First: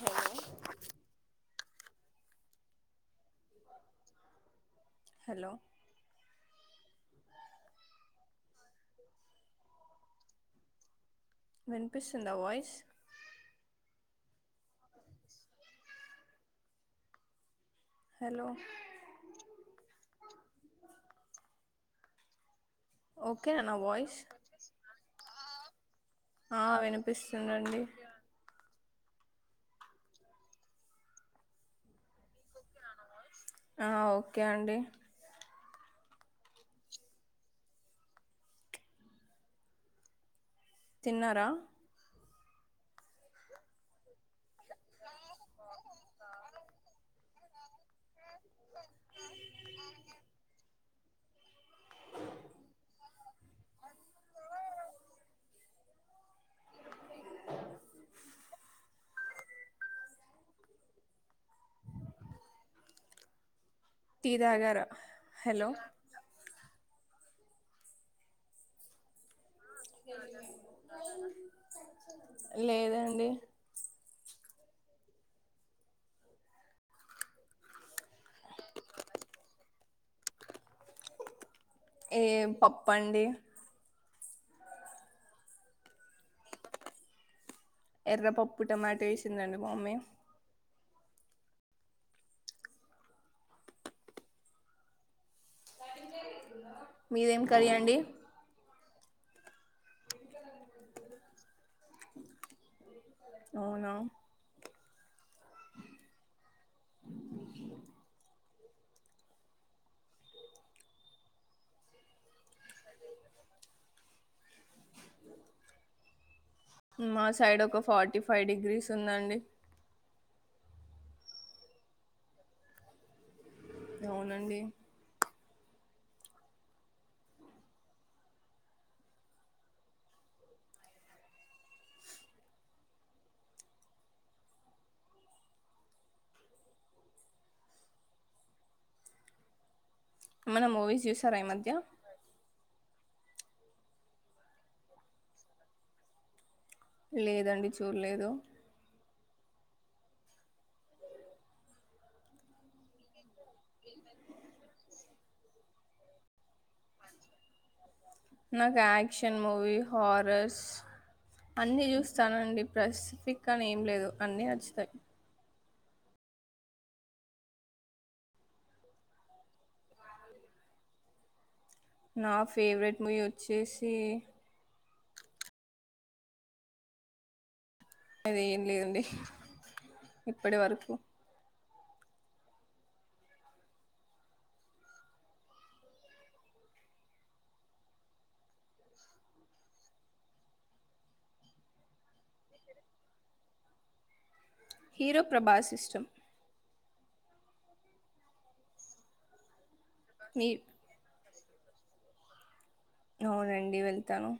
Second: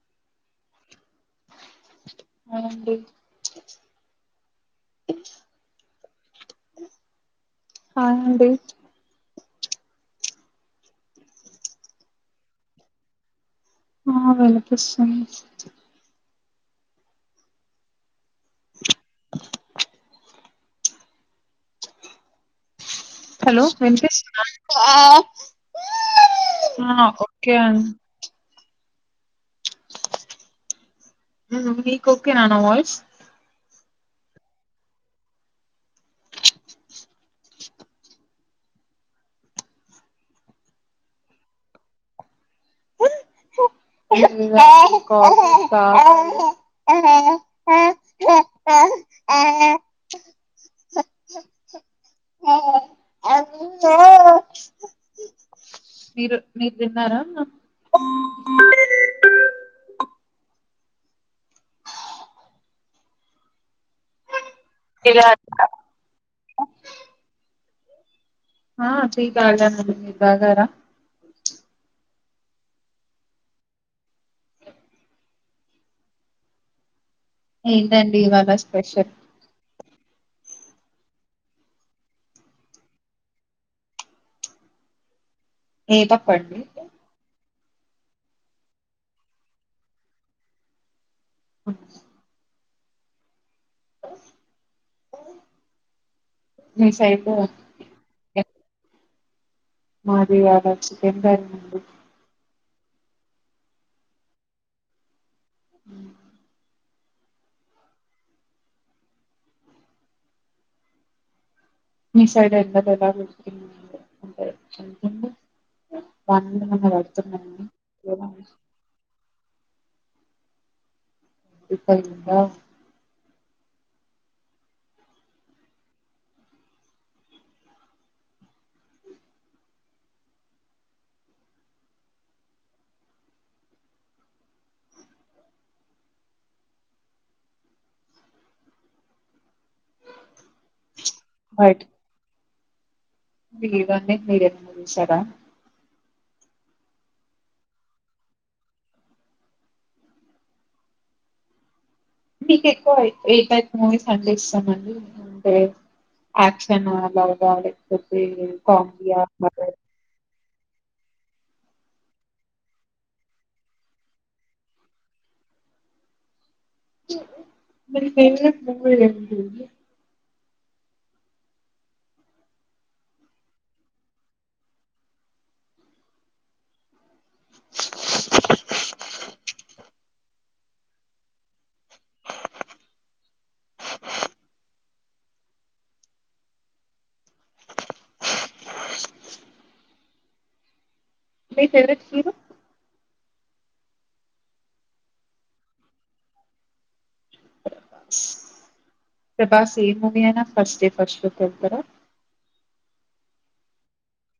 హే hi అండి hello hi అండి వినిపిస్తుందా వాయిస్ ఆ వినిపిస్తుంది. హలో ఓకేనా హలో నా వాయిస్ వెంకటేష్ ఆ ఓకే అం మీకు ఒకేనా నా వాయిస్ ఆ ఓకే అండి. తిన్నారా? [unintelligible] [unintelligible] మీరు మీరు తిన్నారా? టీ దాగార హలో ఆ టీ కొంచెం దాగారా లేదండి ఏంటండీ ఇవాళ స్పెషల్ ఏం పప్పు అండి ఏ పప్పు అండి ఎర్రపప్పు టమాటో చేసిందండి మమ్మీ అ మిస్ అయిపోయ మీదేం కర్రీ అండి మా ది వాలా చికెన్ అండి అవునా ఉ మీ సైడ్ ఎంత [unintelligible] లిటికి అండి మా సైడ్ ఒక ఫార్టీ ఫైవ్ డిగ్రీస్ ఉందండి ముప్పై ఉందా అవునండి మన మూవీస్ చూసారా ఈ మధ్య లేదండి మీరు ఏమన్నా చూసారా లేదండి చూడలేదు మీక్ ఏక్కో అయి ఏ టైప్ మూవీస్ అంటే ఇష్టం అండి సే యాక్షన్ ఆ అలా గాలి నాకు యాక్షన్ మూవీ హారస్ అన్నీ చూస్తానండి ప్రసిఫిక్ అని ఏం లేదు అన్నీ నచ్చుతయి మరి ఫేవరెట్ మూవీ ఏం లేదా నా ఫేవరెట్ మూవీ వచ్చేసి అది ఏం లేదండి ఇప్పటి వరకు మీ ఫేవరెట్ హీరో హీరో ప్రభాస్ ఇష్టం ప్రభాస్ ఏ మూవీ అయినా మీ ఫస్ట్ డే ఫస్ట్ షో కేల్ తరా అవునండి వెళ్తాను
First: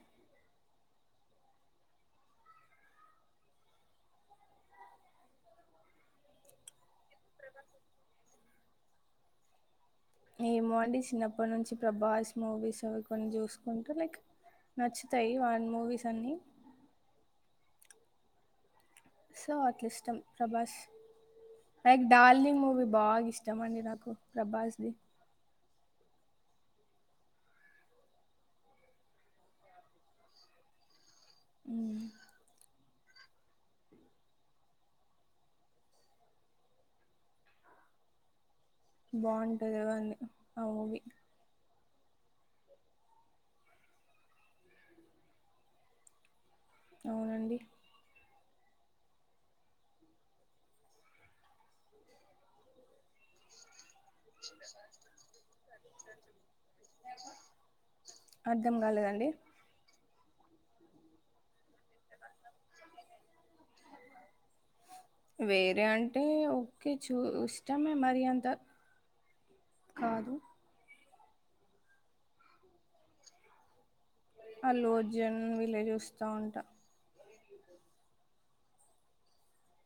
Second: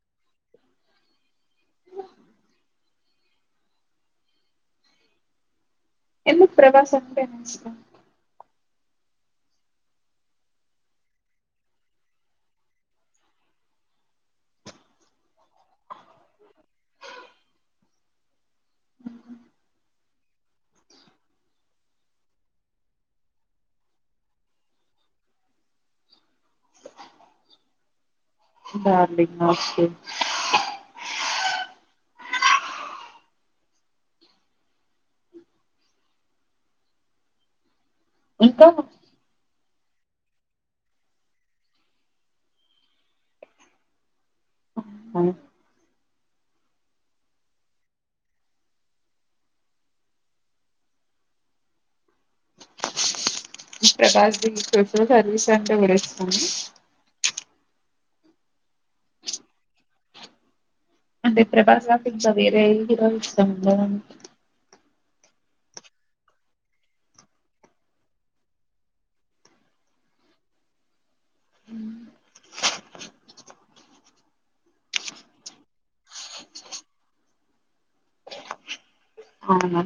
ఎందుకు ప్రభాస్ అంటేనే ఇష్టం ఏమో అండి చిన్నప్పటి నుంచి ప్రభాస్ మూవీస్, అవి కొన్ని చూసుకుంటూ లైక్ నచ్చుతాయి వాన్ మూవీస్ అన్నీ. సో అట్లా ఇష్టం ప్రభాస్ లైక్ డార్లింగ్ మూవీ బాగా ఇష్టం అండి నాకు ప్రభాస్ ది బార్లింగ్ ఓకే ఉమ్ ఇంకా బాండ్ కథవన్నీ అవువి అవు అవునండి ప్రకాష్ ది సోషల్ సర్వీస్ అంటే కూడా ఇస్తాము అర్థం కాలేదండి అంటే ప్రభాస్ కాక ఇంకా వేరే హీరో ఇష్టం ఉండదండి వేరే అంటే ఓకే చూ ఇష్టమే మరి అంత కాదు అల్లు అర్జున్ విలే చూస్తా ఉంటా అవునా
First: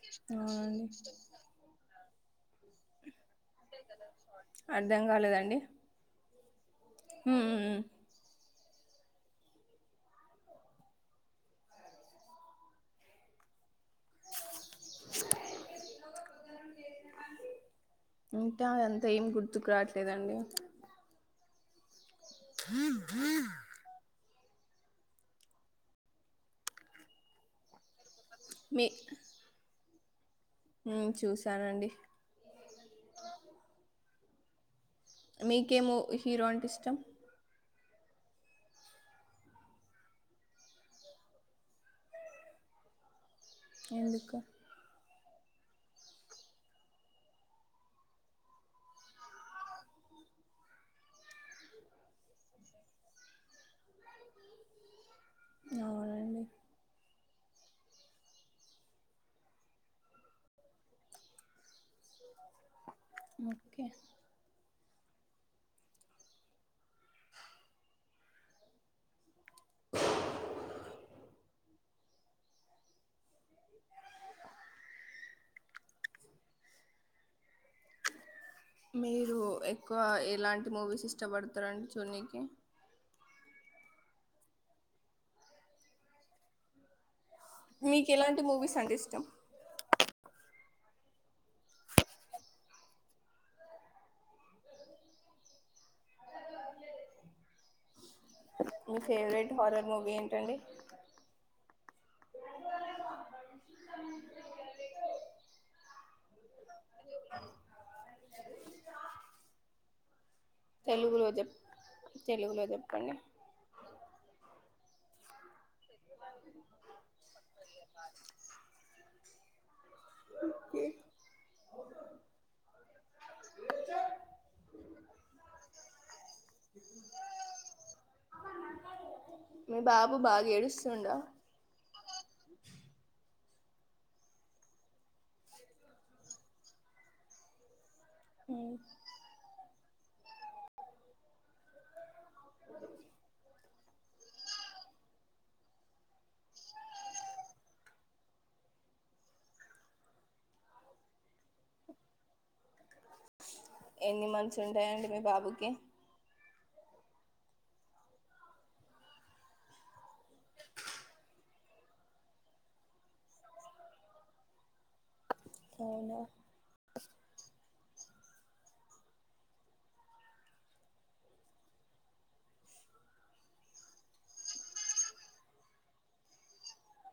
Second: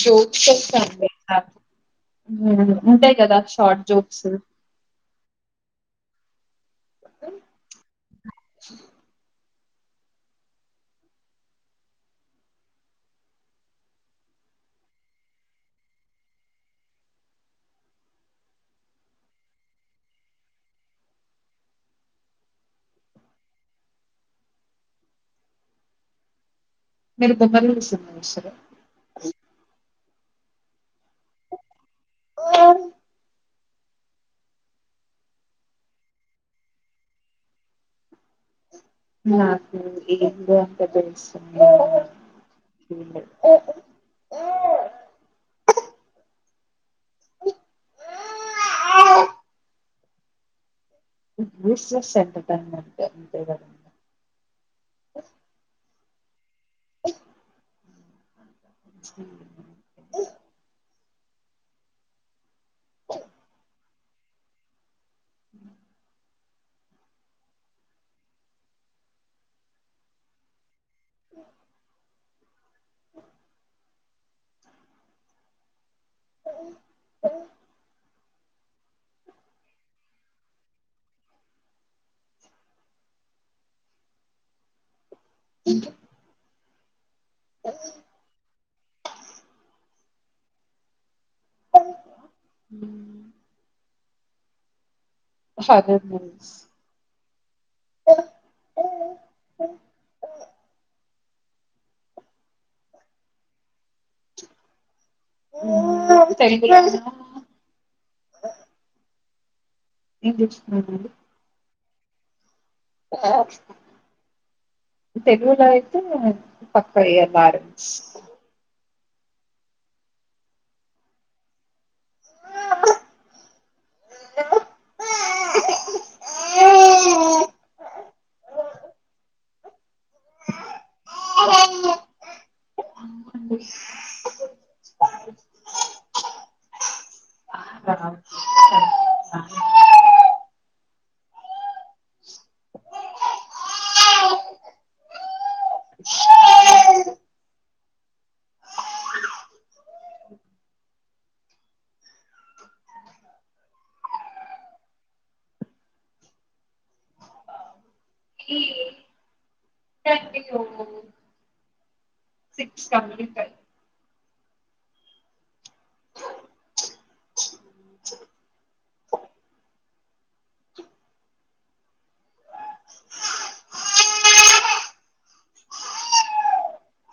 జోత్స చేశా అవునండి అండి ఉ ఉంటే కదా షట్ జోక్స్ డి హమ్ ఇంట ఆ అంత ఏం గుర్తుకు రావట్లేదండి హ మీరు బొమ్మరిల్లు సినిమా సరే ఉ చూసానండి మీకేమో హీరో అంటే ఇష్టం నాకు ఏందో అంత తెలుస్తుంది ఎందుకు విశంట అంతే మ అవునండి ఓకే మీరు ఎక్కువ ఎలాంటి మూవీస్ ఇష్టపడతారండి చూనికి మీకు ఎలాంటి మూవీస్ అంటే ఇష్టం హర్రర్ మూవీస్ మీ ఫేవరెట్ హారర్ మూవీ ఏంటండి తెలుగులోన ఏం తెచ్చకున్నాండి తెలుగులోకి, తెలుగులో అయితే ఐతే పక్కా ఇగ బార్, ఓకే ఆ ఎ బాబు బాగ ఏడుస్తుండా, అవును అండి, [unintelligible] ఎన్ని మంత్స్ ఉంటాయండి మీ బాబుకి, సెవెంటీ ఫైవ్, అవునా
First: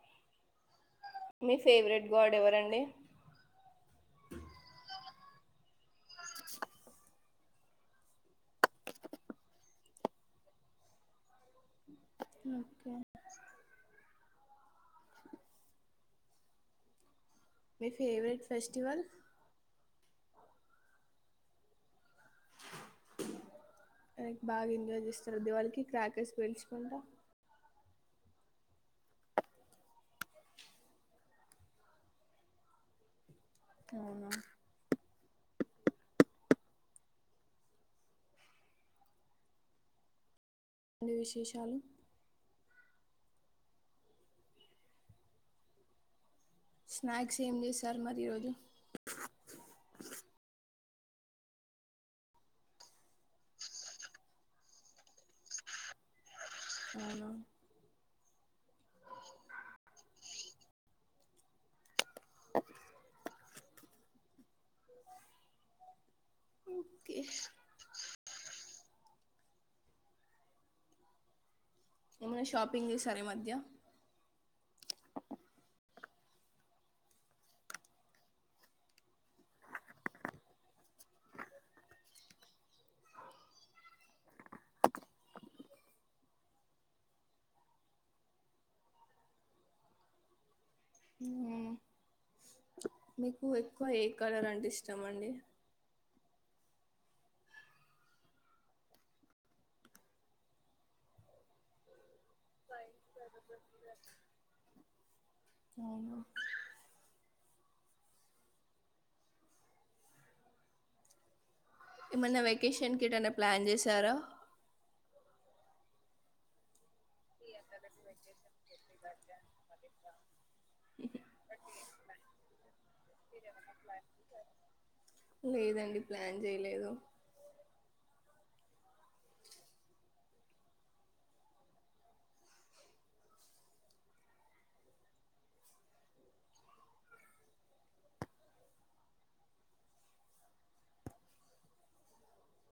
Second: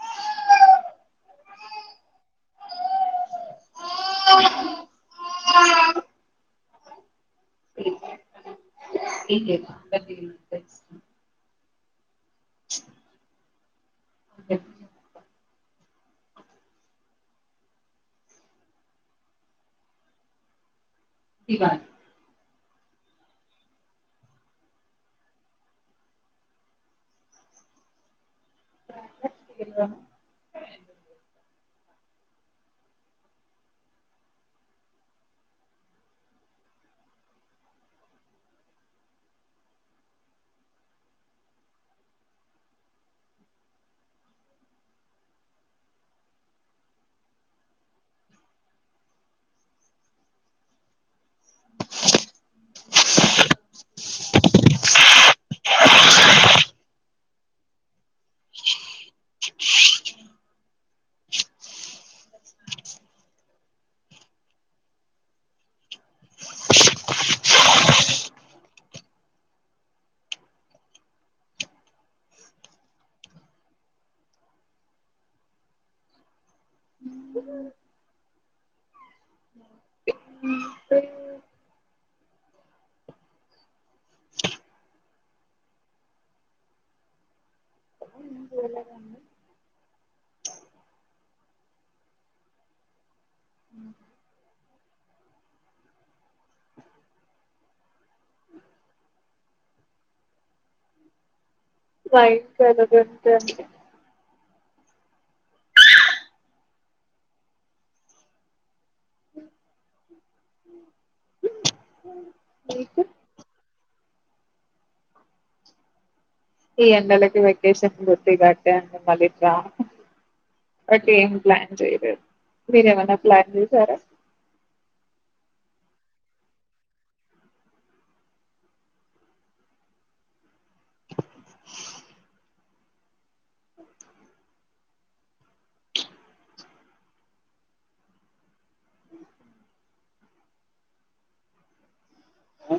అయి మీ ఫేవరెట్ గాడ్ ఎవరండి, మా [unintelligible] ఓకే మీ ఫేవరెట్ ఫెస్టివల్, దివాళి అ బాగా ఎంజాయ్ చేస్తారు దివాళికి క్రాకర్స్ పేల్చుకుంటా, పేల్వం [unintelligible] ఏంటి విశేషాలు, స్నాక్స్ ఏం చేశారు మరి ఈరోజు, [unintelligible] ఓకే ఏమన్నా షాపింగ్ చేసార ఈ మధ్య, ఏం చేయ లేదండి, మీకు ఎక్కువ ఏ కలర్ అంటే ఇష్టము అండి, వైట్ కలర్ అంటే అండి, అవునా ఏమన్నా వెకేషన్ మీకు కి యెట్టన ప్లాన్ చేసా, సార ఈ ఎండలకి వెకేషన్ పోతేగెట్ అండి మళ్లీ రాము, ఓకే ఏం ప్లాన్ చేయలేదు, మీర ఏమైన్నా ప్లాన్ చేసారా, లేదండి, ప్లాన్ చెయలేదు, ఆ